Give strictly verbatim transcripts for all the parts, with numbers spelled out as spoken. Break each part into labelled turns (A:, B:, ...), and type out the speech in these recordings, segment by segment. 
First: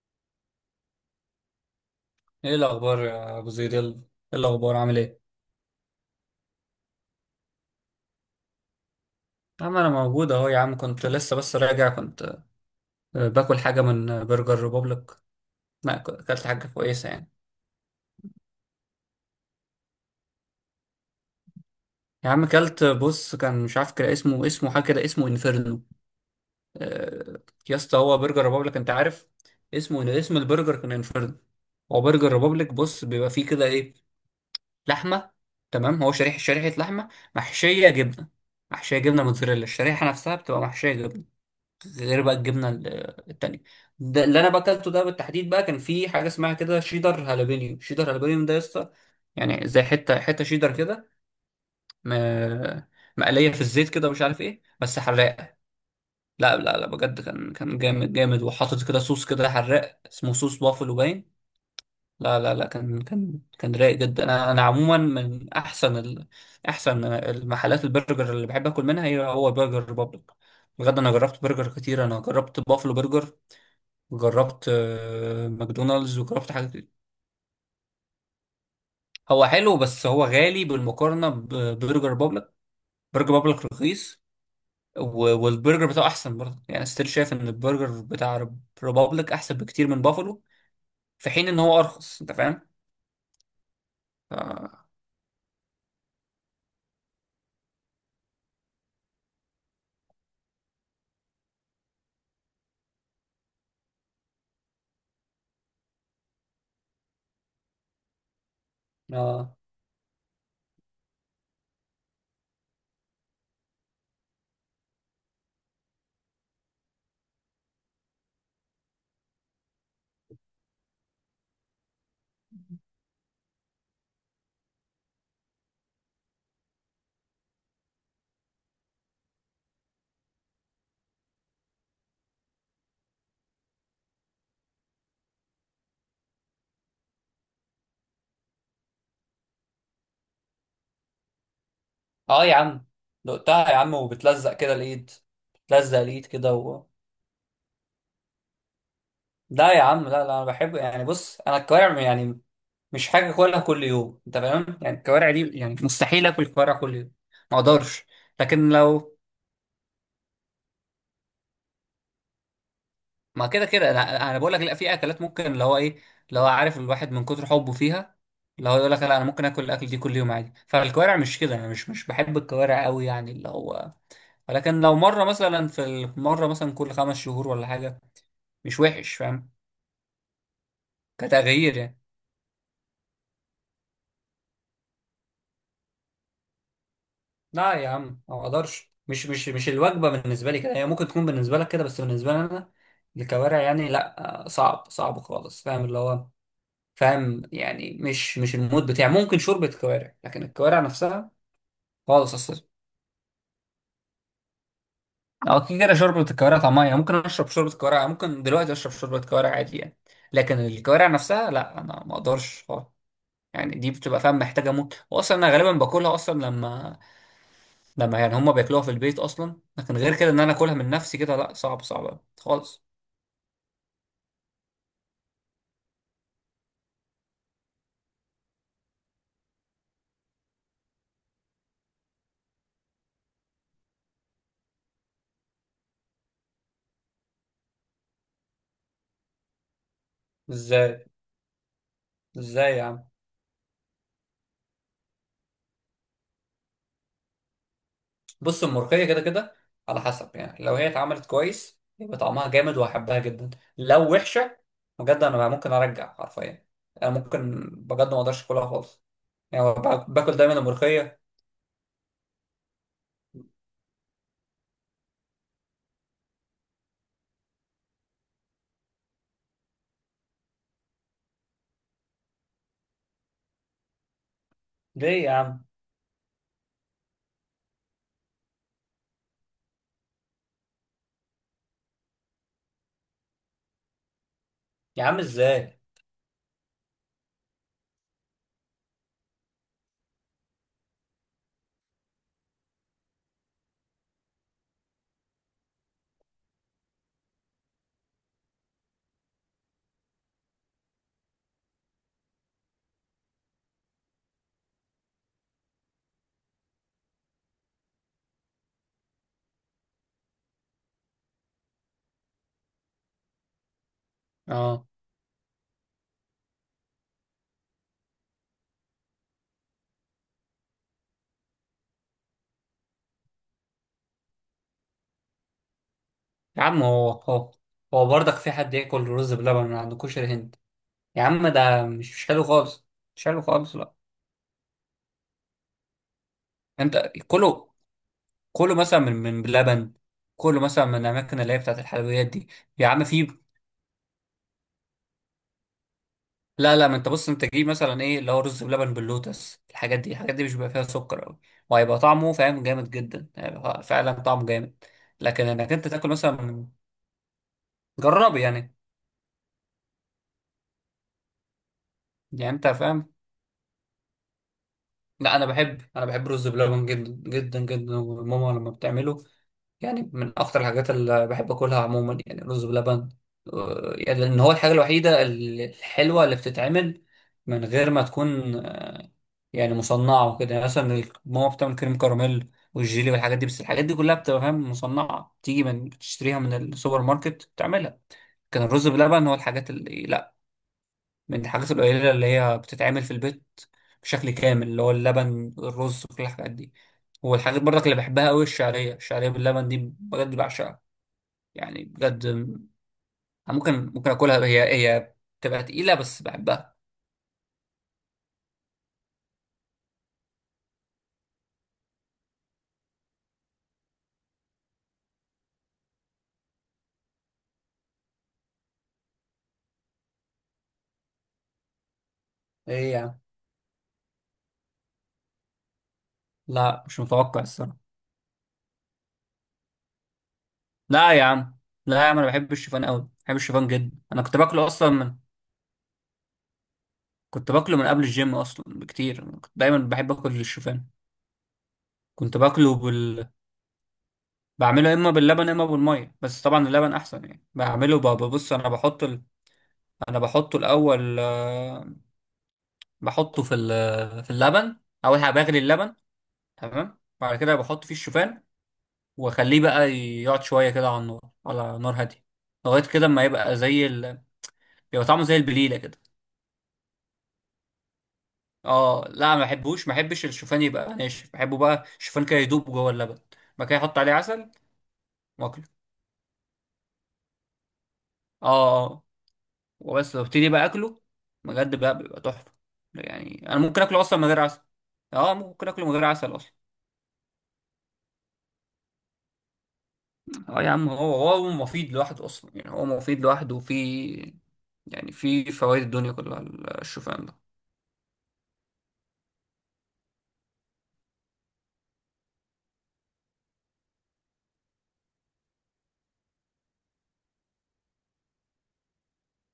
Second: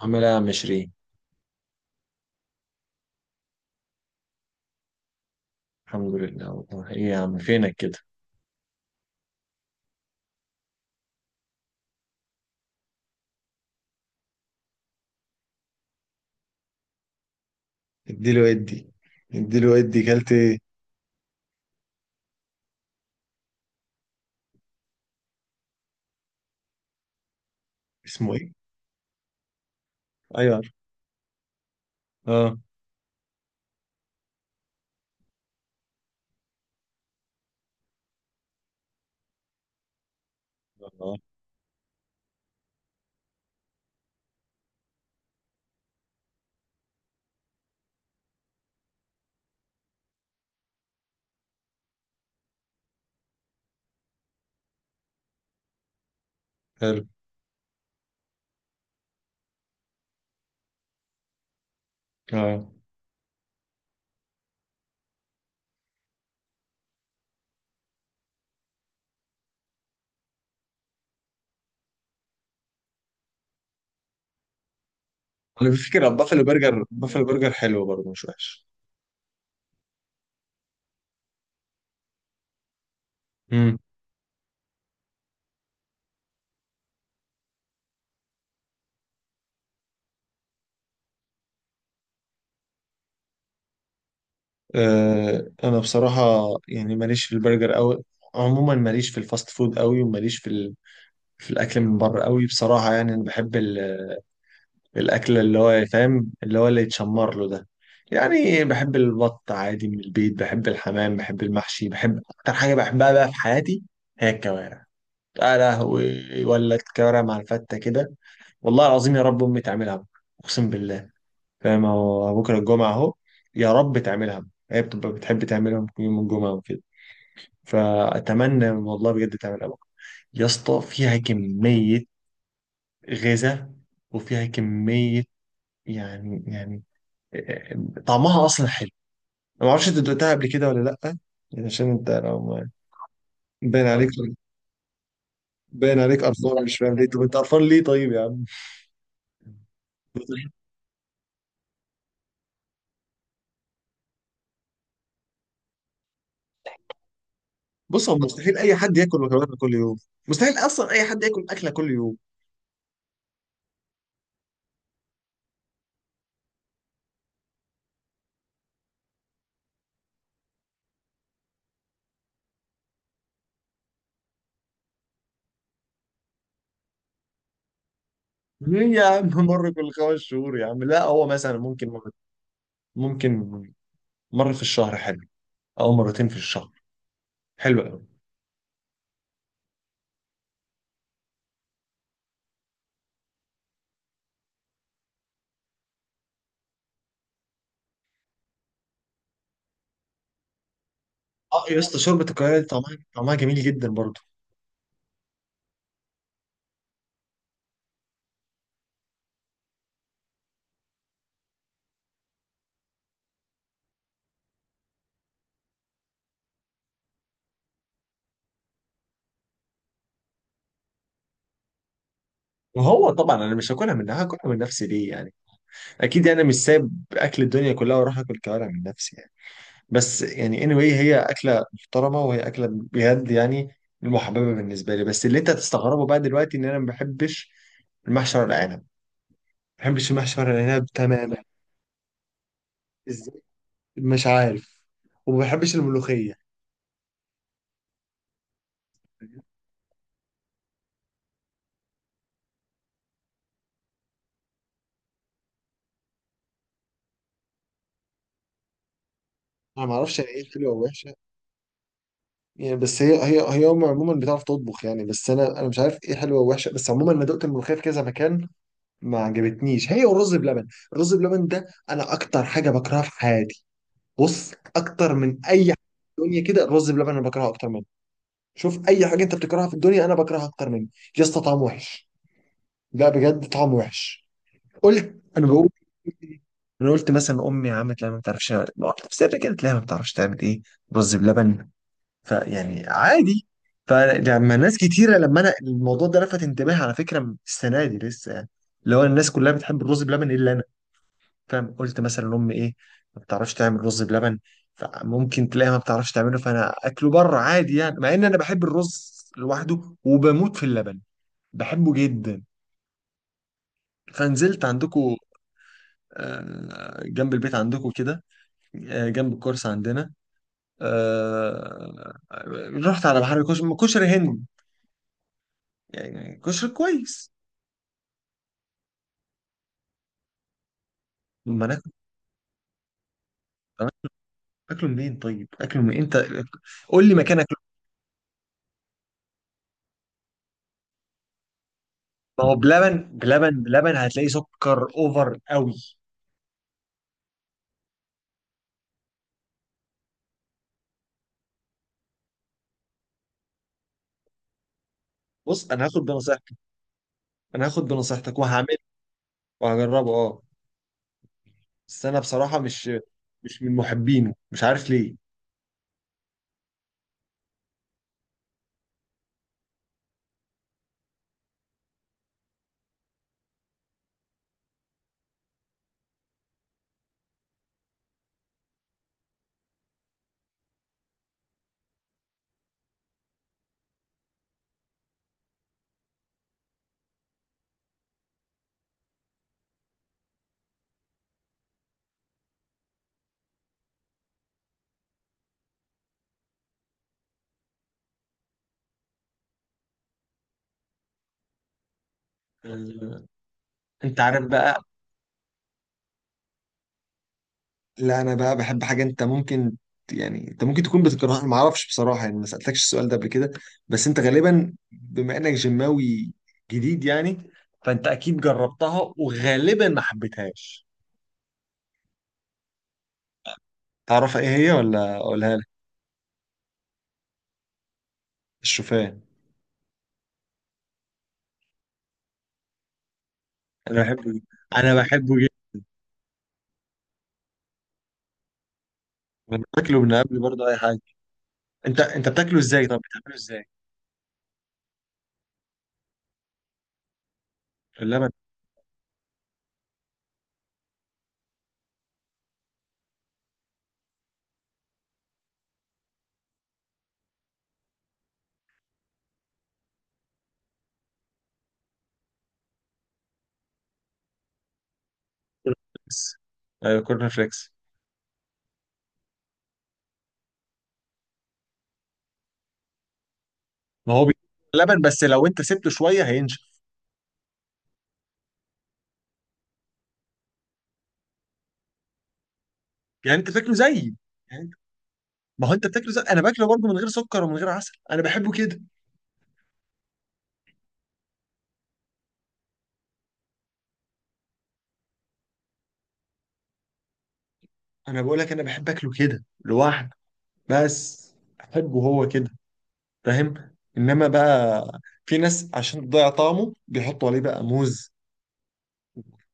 A: عامل ايه يا عم شيرين؟
B: ايه الاخبار يا ابو زيد؟ يلا، ايه الاخبار؟ عامل ايه؟
A: الحمد لله. والله ايه يا عم فينك كده؟
B: يا عم انا موجود اهو، يا عم كنت لسه بس راجع. كنت آه، باكل حاجه من آه، برجر ريبوبليك. لا، ك- اكلت حاجه كويسه يعني.
A: اديله ادي اديله ادي كلت ايه؟
B: يا عم اكلت، آه، بص، كان مش عارف، كده اسمه اسمه حاجه كده، اسمه انفيرنو. آه، يا اسطى، هو
A: اسمه
B: برجر
A: ايه؟
B: ريبوبليك انت عارف. اسمه، اسم
A: ايوه عارف.
B: البرجر كان انفيرنو. هو برجر
A: اه،
B: ريبوبليك، بص بيبقى فيه كده ايه، لحمه. تمام، هو شريحه شريحه لحمه، محشيه جبنه. محشيه جبنه موتزاريلا، الشريحه نفسها بتبقى محشيه
A: والله
B: جبنه، غير بقى الجبنه ال- التانيه. ده اللي انا باكلته ده بالتحديد بقى كان في حاجه اسمها كده، شيدر هالابينيو، شيدر هالابينيو ده يا اسطى. يعني زي حته حته شيدر كده، م- مقليه في الزيت كده، ومش عارف ايه، بس حراقه. لا لا لا،
A: حلو.
B: بجد كان كان جامد جامد، وحاطط كده صوص، كده حراق اسمه صوص بافلو باين. لا لا لا،
A: اه،
B: كان كان كان رايق جدا. انا انا عموما من احسن ال... احسن المحلات، البرجر اللي بحب اكل منها هي هو برجر ريبابليك. بجد انا جربت برجر كتير، انا جربت بافلو برجر، جربت آه،
A: انا بفكر
B: ماكدونالدز،
A: بافلو
B: وجربت حاجات
A: برجر.
B: كتير.
A: بافلو برجر حلو برضه، مش وحش.
B: هو حلو بس هو غالي بالمقارنه ببرجر بابليك. برجر بابليك
A: امم.
B: رخيص. و- والبرجر بتاعه احسن برضه يعني، ستيل شايف ان البرجر بتاع ريبابليك احسن بكتير من بافالو، في حين ان هو ارخص، انت فاهم؟ ف...
A: آه انا بصراحه يعني ماليش في البرجر قوي. عموما ماليش في الفاست فود قوي، وماليش في ال... في الاكل من بره قوي بصراحه. يعني انا بحب ال... الأكل اللي هو فاهم، اللي هو اللي يتشمر له ده. يعني بحب البط
B: اه.
A: عادي من البيت، بحب الحمام، بحب المحشي، بحب أكتر حاجة بحبها بقى في حياتي هي الكوارع. يا لهوي، ولا الكوارع مع الفتة كده؟ والله العظيم يا رب أمي تعملها بكرة، أقسم بالله. فاهم هو بكرة الجمعة أهو. يا رب تعملها بكرة. هي بتبقى بتحب تعملهم يوم الجمعة وكده، فأتمنى والله بجد تعملها بكرة. يا اسطى فيها كمية غذاء، وفيها كمية، يعني يعني طعمها اصلا حلو. انا ما اعرفش انت دقتها قبل كده ولا لا. يعني عشان انت لو
B: اه يا
A: ما-
B: عم، دقتها يا
A: باين
B: عم
A: عليك.
B: وبتلزق كده الايد،
A: باين
B: بتلزق
A: عليك
B: الايد كده
A: قرفان، مش
B: و...
A: فاهم ليه. طب انت قرفان ليه طيب يا عم؟
B: لا يا عم، لا لا، انا بحب يعني، بص انا الكوارع يعني مش حاجه اكلها كل يوم، انت فاهم؟ يعني الكوارع دي، يعني مستحيل اكل كوارع كل يوم، ما اقدرش.
A: بص هو مستحيل
B: لكن
A: اي حد
B: لو،
A: ياكل مكرونه كل يوم. مستحيل اصلا اي حد ياكل اكله كل يوم.
B: ما كده كده انا أنا بقول لك لا، في اكلات ممكن، اللي هو ايه، اللي هو عارف الواحد من كتر حبه فيها، اللي هو يقول لك لا، انا ممكن اكل الاكل دي كل يوم عادي. فالكوارع مش كده، انا مش مش بحب الكوارع قوي، يعني اللي هو، ولكن لو مره مثلا، في المره مثلا كل خمس شهور ولا حاجه، مش
A: ليه يا
B: وحش
A: عم
B: فاهم؟
A: مره كل خمس شهور يا عم؟ لا، هو مثلا
B: كتغيير
A: ممكن
B: يعني.
A: مرة، ممكن مره في الشهر حلو، او مرتين في الشهر.
B: لا
A: حلو
B: يا
A: قوي.
B: عم، ما اقدرش، مش مش مش الوجبه بالنسبه لي كده، هي ممكن تكون بالنسبه لك كده بس بالنسبه لي انا الكوارع يعني لا، آه، صعب صعب خالص، فاهم اللي هو، فاهم يعني، مش مش المود بتاعي. ممكن شوربه كوارع، لكن الكوارع نفسها
A: اه، يا اسطى شوربه
B: خالص
A: الكوارع
B: اصلا.
A: دي طعمها طعمها جميل جدا برضه.
B: او كده كده شوربه الكوارع طعمها يعني، ممكن اشرب شوربه كوارع، ممكن دلوقتي اشرب شوربه كوارع عادي يعني. لكن الكوارع نفسها لا، انا ما اقدرش خالص. يعني دي بتبقى فاهم محتاجه موت، واصلا انا غالبا باكلها اصلا لما، لما يعني هما بياكلوها في البيت اصلا، لكن غير كده ان انا اكلها من نفسي كده، لا صعب، صعب أوي خالص.
A: وهو طبعا انا مش هاكلها منها. هاكلها من نفسي ليه يعني؟ اكيد يعني مش سايب اكل الدنيا كلها واروح اكل كوارع من نفسي يعني. بس يعني anyway هي اكله محترمه، وهي اكله بجد يعني المحببه بالنسبه لي. بس اللي انت هتستغربه بقى دلوقتي ان انا ما بحبش المحشي ورق العنب. ما بحبش المحشي ورق العنب
B: ازاي؟
A: تماما.
B: ازاي يا عم؟
A: ازاي؟ مش عارف. وما بحبش الملوخيه.
B: بص، الملوخيه كده كده على حسب يعني، لو هي اتعملت كويس يبقى طعمها جامد وهحبها جدا، لو وحشه بجد انا ممكن ارجع حرفيا، انا ممكن بجد ما اقدرش اكلها خالص. يعني
A: انا ما
B: بأ-
A: اعرفش يعني
B: باكل
A: ايه
B: دايما
A: حلوه ووحشه
B: الملوخيه.
A: يعني. بس هي هي هي هم عموما بتعرف تطبخ يعني. بس انا انا مش عارف ايه حلوه ووحشه. بس عموما انا دقت الملوخيه في كذا مكان ما عجبتنيش، هي والرز بلبن. الرز بلبن ده انا اكتر حاجه بكرهها في حياتي. بص، اكتر
B: ليه يا
A: من اي
B: عم؟
A: حاجه في الدنيا كده الرز بلبن انا بكرهه اكتر منه. شوف اي حاجه انت بتكرهها في الدنيا انا بكرهها اكتر منه. يا اسطى طعمه وحش. لا بجد طعمه وحش.
B: يا عم
A: قلت انا بقول،
B: ازاي؟
A: انا قلت مثلا امي عملت لها، ما بتعرفش، واحده في سر كده تلاقيها ما بتعرفش تعمل ايه رز بلبن. فيعني عادي. فلما ناس كتيره، لما انا الموضوع ده لفت انتباهي على فكره السنه دي لسه يعني، اللي هو الناس كلها بتحب الرز بلبن الا انا. فاهم؟ قلت مثلا امي ايه، ما بتعرفش تعمل رز بلبن. فممكن تلاقيها ما بتعرفش تعمله، فانا اكله بره عادي يعني، مع ان انا بحب الرز لوحده وبموت في اللبن. بحبه جدا. فنزلت
B: اه
A: عندكم، آه، جنب البيت عندكم كده، آه، جنب الكورس عندنا. آه، رحت على بحر كشري كشري هند. يعني
B: يا
A: كشري
B: عم، هو
A: كويس.
B: هو هو برضك في حد ياكل رز بلبن من عند كشري هند؟ يا عم
A: ما
B: ده
A: ناكل.
B: مش مش حلو خالص، مش حلو خالص،
A: طب
B: لا.
A: اكله منين طيب؟ اكله من انت، قول
B: انت
A: لي مكان اكله.
B: كله، كله مثلا من من بلبن، كله مثلا من الاماكن اللي هي بتاعت الحلويات
A: ما
B: دي.
A: هو
B: يا عم
A: بلبن
B: في،
A: بلبن بلبن هتلاقي سكر اوفر قوي.
B: لا لا، ما انت بص انت جيب مثلا ايه اللي هو رز بلبن باللوتس، الحاجات دي، الحاجات دي مش بيبقى فيها سكر قوي، وهيبقى طعمه فاهم جامد جدا، هيبقى فعلا طعمه جامد. لكن
A: بص
B: انك
A: انا
B: انت
A: هاخد
B: تاكل مثلا
A: بنصيحتك.
B: من-
A: انا هاخد بنصيحتك
B: جربي يعني،
A: وهعمله وهجربه، اه. بس انا
B: يعني
A: بصراحه،
B: انت
A: مش
B: فاهم؟
A: مش من محبينه، مش عارف ليه.
B: لا انا بحب انا بحب رز بلبن جدا جدا جدا، وماما لما بتعمله يعني من اكتر الحاجات اللي بحب اكلها عموما يعني رز بلبن. آه، يعني لان هو الحاجه الوحيده ال- الحلوه اللي بتتعمل من غير ما تكون آه، يعني مصنعه وكده. يعني مثلا ال- ماما بتعمل كريم كراميل والجيلي والحاجات دي، بس الحاجات دي كلها بتبقى فاهم مصنعه تيجي، من تشتريها من السوبر ماركت تعملها. كان الرز بلبن هو الحاجات اللي، من الحاجات القليلة اللي هي بتتعمل في البيت بشكل كامل، اللي هو اللبن الرز كل الحاجات دي. والحاجات برضك اللي بحبها قوي الشعرية الشعرية باللبن دي، بجد بعشقها يعني، بجد م-
A: آه،
B: ممكن ممكن
A: انت عارف
B: اكلها هي،
A: بقى.
B: هي بتبقى تقيلة بس بحبها.
A: لا انا بقى بحب حاجه انت ممكن ت- يعني انت ممكن تكون بتكرهها، ما اعرفش بصراحه يعني، ما سالتكش السؤال ده قبل كده. بس انت غالبا بما انك جماوي جديد يعني، فانت اكيد جربتها وغالبا ما حبيتهاش.
B: ايه يا عم؟
A: تعرف ايه هي ولا اقولها لك؟
B: لا مش متوقع، الصراحة.
A: الشوفان.
B: لا يا عم، لا يا عم انا بحب الشوفان قوي، بحب الشوفان جدا.
A: انا
B: انا كنت
A: بحبه،
B: باكله اصلا
A: انا
B: من،
A: بحبه جدا.
B: كنت باكله من قبل الجيم اصلا بكتير. أنا كنت
A: أنا
B: دايما
A: باكله
B: بحب
A: من قبل
B: اكل
A: برضه اي
B: الشوفان.
A: حاجه. انت انت
B: كنت
A: بتاكله
B: باكله
A: ازاي؟ طب
B: بال
A: بتعمله ازاي؟
B: بعمله اما باللبن اما بالميه، بس طبعا اللبن احسن يعني. بعمله
A: في
B: ب-
A: اللبن
B: ببص، انا بحط ال... انا بحطه الاول، آه، بحطه في ال... في اللبن، اول حاجه بغلي اللبن. تمام، بعد كده بحط فيه الشوفان، واخليه بقى يقعد شويه كده على النار، على نار هاديه لغايه كده ما يبقى زي ال... يبقى طعمه زي البليله كده.
A: بس. ايوه كورن فليكس.
B: اه، لا ما بحبوش، ما بحبش الشوفان يبقى ناشف، بحبه بقى الشوفان كده يدوب جوه اللبن. بعد كده احط عليه
A: ما هو بي-
B: عسل،
A: لبن. بس لو انت
B: واكله.
A: سبته شويه هينشف.
B: اه. آه، وبس، وابتدي بقى اكله، بجد بقى بيبقى تحفه.
A: يعني
B: يعني
A: انت
B: انا
A: بتاكله
B: ممكن اكله
A: زيي.
B: اصلا من غير عسل.
A: يعني انت-
B: اه،
A: ما
B: ممكن
A: هو
B: اكله
A: انت
B: من غير
A: بتاكله زي
B: عسل
A: انا
B: اصلا.
A: باكله برضه، من غير سكر ومن غير عسل. انا بحبه كده.
B: اه يا عم، هو هو مفيد لوحده اصلا يعني، هو مفيد لوحده، وفي يعني في فوائد الدنيا كلها الشوفان ده.
A: انا بقول لك انا بحب اكله كده لوحده. بس احبه هو كده، فاهم. انما بقى في ناس عشان تضيع طعمه بيحطوا عليه بقى موز،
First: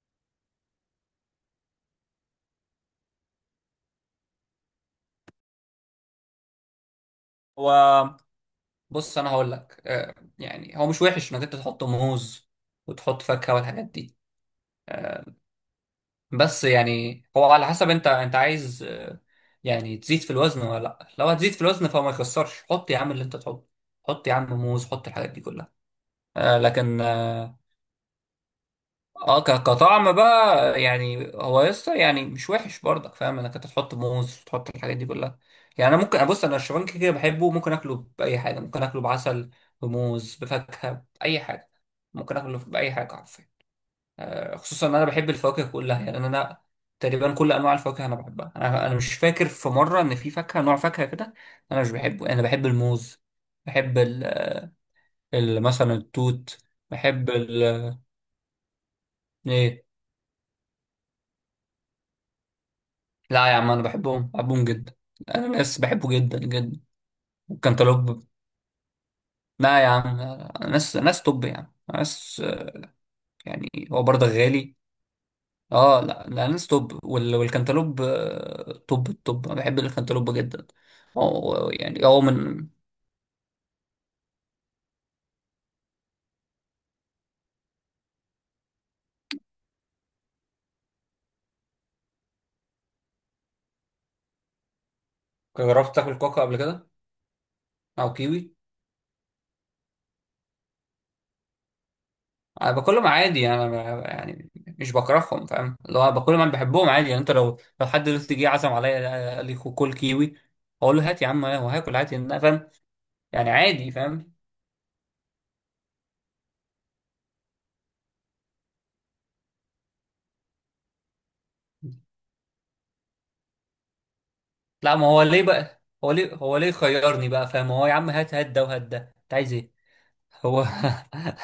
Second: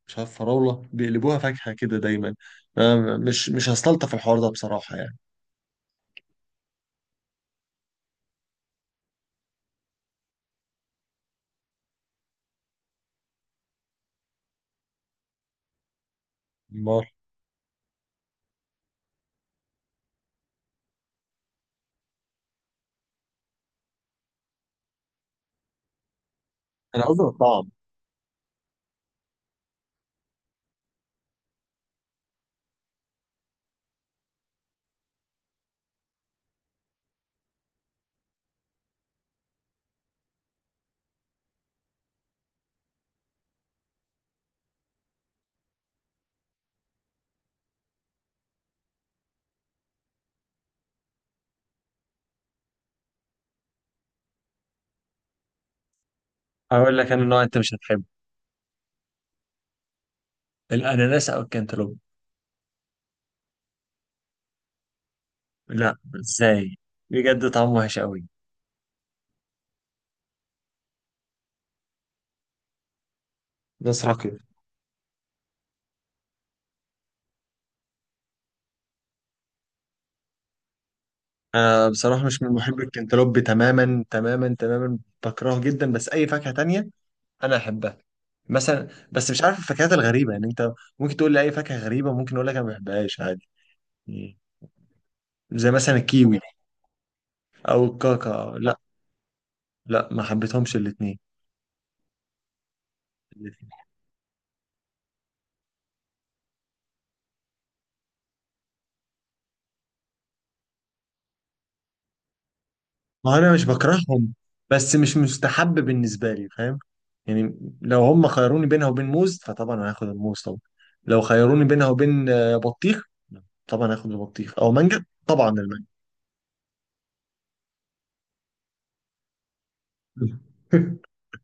A: مش عارف فراوله، بيقلبوها فاكهه كده دايما. أنا مش مش هستلطف الحوار ده بصراحه يعني.
B: هو بص انا هقول لك، آه، يعني هو مش وحش انك انت تحط موز وتحط فاكهه والحاجات دي. آه، بس
A: امال.
B: يعني هو على حسب، انت انت عايز آه، يعني تزيد في الوزن ولا لا. لو هتزيد في الوزن فما يخسرش، حط يا عم اللي انت تحطه، حط يا عم موز، حط الحاجات دي كلها. آه لكن
A: انا قصدي
B: اه
A: الطعم.
B: آه، ك- كطعم بقى، يعني هو لسه يعني مش وحش برضك فاهم انك انت تحط موز، تحط الحاجات دي كلها. يعني انا ممكن ابص، انا الشوفان كده كده بحبه، ممكن اكله باي حاجه، ممكن اكله بعسل، بموز، بفاكهه، باي حاجه، ممكن اكله باي حاجه. آه، خصوصا ان انا بحب الفواكه كلها، يعني انا تقريبا كل انواع الفواكه انا بحبها، انا انا مش فاكر في مره ان في فاكهه، نوع فاكهه كده انا مش بحبه. يعني انا بحب الموز، بحب ال... ال... مثلا التوت، بحب ال... ايه.
A: الأناناس أو الكنتالوب؟
B: لا يا عم انا بحبهم بحبهم جدا. الاناناس
A: لا،
B: بحبه جدا
A: إزاي؟
B: جدا،
A: بجد طعمه وحش أوي.
B: والكنتالوب. لا يا عم، أنا ناس ناس توب، يعني ناس آه، يعني هو
A: ناس
B: برضه
A: عاقل.
B: غالي. اه لا، الاناناس توب وال... والكنتالوب آه، توب، التوب انا بحب الكنتالوب جدا، هو
A: أنا
B: يعني هو
A: بصراحة مش من
B: من.
A: محب الكنتالوب، تماما تماما تماما. بكرهه جدا. بس أي فاكهة تانية أنا أحبها. مثلا، بس مش عارف الفاكهات الغريبة يعني. أنت ممكن تقول لي أي فاكهة غريبة، ممكن أقول لك أنا ما بحبهاش عادي، زي
B: جربت
A: مثلا
B: تاكل
A: الكيوي
B: كوكا قبل كده،
A: أو
B: او كيوي؟
A: الكاكا. لا. لا، ما حبيتهمش الاتنين.
B: انا باكلهم عادي يعني، انا ب- يعني مش بكرههم فاهم. لو انا باكلهم انا بحبهم عادي يعني. انت لو لو حد دلوقتي جه عزم عليا قال لي خو- كل كيوي، اقول له هات يا عم، هو هاكل عادي إن انا فاهم،
A: ما
B: يعني
A: انا مش
B: عادي فاهم.
A: بكرههم، بس مش مستحب بالنسبه لي، فاهم يعني. لو هم خيروني بينها وبين موز فطبعا هاخد الموز طبعا. لو خيروني بينها وبين آه، بطيخ، طبعا هاخد البطيخ، او
B: لا،
A: مانجا.
B: ما هو ليه
A: طبعا
B: بقى؟
A: المانجا.
B: هو ليه هو ليه خيرني بقى فاهم؟ هو يا عم هات، هات ده وهات ده، انت عايز ايه؟ هو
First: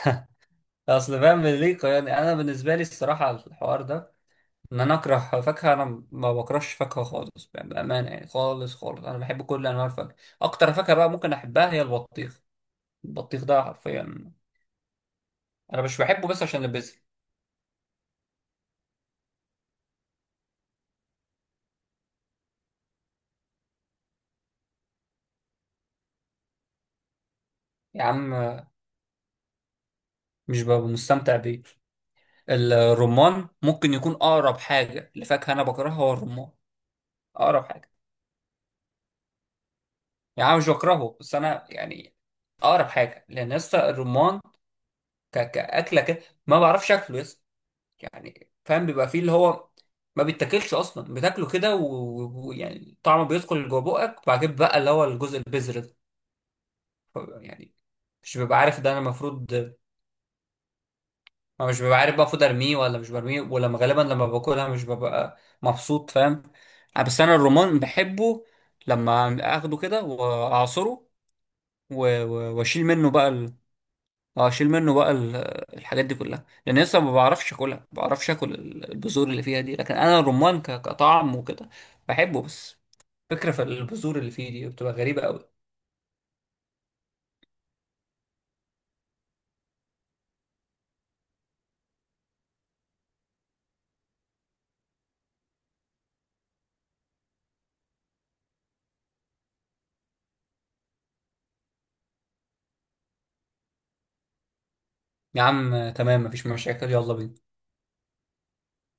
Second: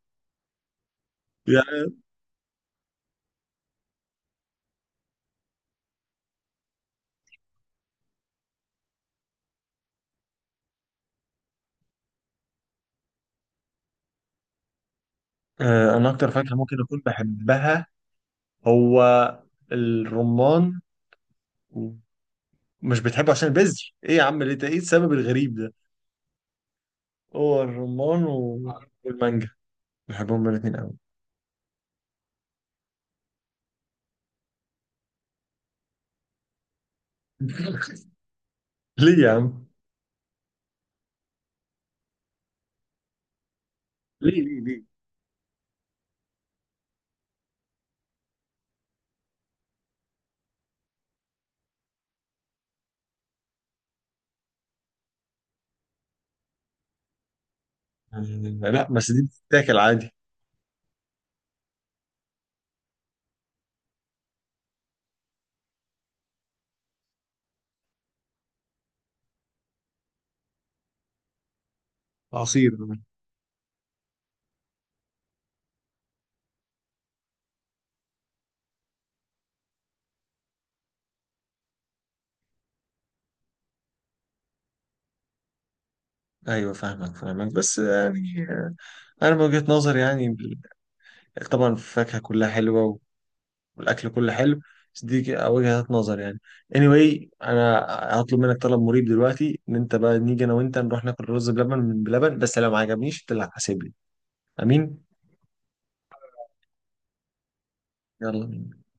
B: اصل فاهم ليه
A: يعني،
B: خيرني انا، بالنسبه لي الصراحه الحوار ده ان انا اكره فاكهه، انا ما بكرهش فاكهه خالص، يعني بامانه يعني خالص خالص، انا بحب كل انواع الفاكهه. اكتر فاكهه بقى ممكن احبها هي البطيخ، البطيخ ده حرفيا انا
A: آه،
B: مش
A: انا
B: بحبه
A: اكتر
B: بس
A: فاكهه
B: عشان
A: ممكن
B: البذر،
A: اكون بحبها هو الرمان. مش بتحبه عشان البذر؟ ايه يا عم ليه؟ ايه السبب الغريب ده؟ هو
B: يا
A: الرمان
B: عم
A: و- والمانجا، بحبهم
B: مش
A: الاثنين
B: ببقى
A: قوي.
B: مستمتع بيه. الرمان ممكن يكون اقرب حاجه لفاكهه انا بكرهها هو الرمان، اقرب حاجه.
A: ليه يا عم؟
B: يعني انا مش بكرهه بس انا يعني اقرب حاجه، لان لسه
A: ليه
B: الرمان
A: ليه؟
B: ك- كاكله كده ما بعرفش اكله لسه، يعني فاهم بيبقى فيه اللي هو ما بيتاكلش اصلا، بتاكله كده و- ويعني طعمه بيدخل جوه بقك، وبعد كده بقى اللي هو الجزء البذر ده، ف- يعني مش ببقى
A: آه،
B: عارف
A: لا
B: ده انا
A: بس دي
B: المفروض،
A: بتتاكل عادي.
B: ما مش ببقى عارف بقى المفروض ارميه ولا مش برميه. ولما غالبا لما باكلها مش ببقى مبسوط فاهم. آه، بس انا الرمان بحبه لما اخده كده واعصره، و- و-
A: عصير.
B: واشيل منه بقى. اه شيل منه بقى ال- الحاجات دي كلها، لان لسه ما بعرفش اكلها، ما بعرفش اكل ال- البذور اللي فيها دي. لكن انا الرمان ك- كطعم وكده بحبه، بس فكرة في البذور اللي فيه دي بتبقى غريبة قوي.
A: ايوه فاهمك فاهمك، بس يعني، آه، انا من وجهة نظري يعني، ال- طبعا الفاكهة كلها حلوة، والاكل كله حلو. بس دي ك- وجهة نظر يعني. anyway انا هطلب منك طلب مريب دلوقتي ان انت بقى نيجي انا وانت نروح ناكل رز بلبن من بلبن، بس لو ما عجبنيش انت اللي هتحاسبني. امين.
B: يا عم تمام، مفيش مشاكل، يلا بينا.
A: يلا.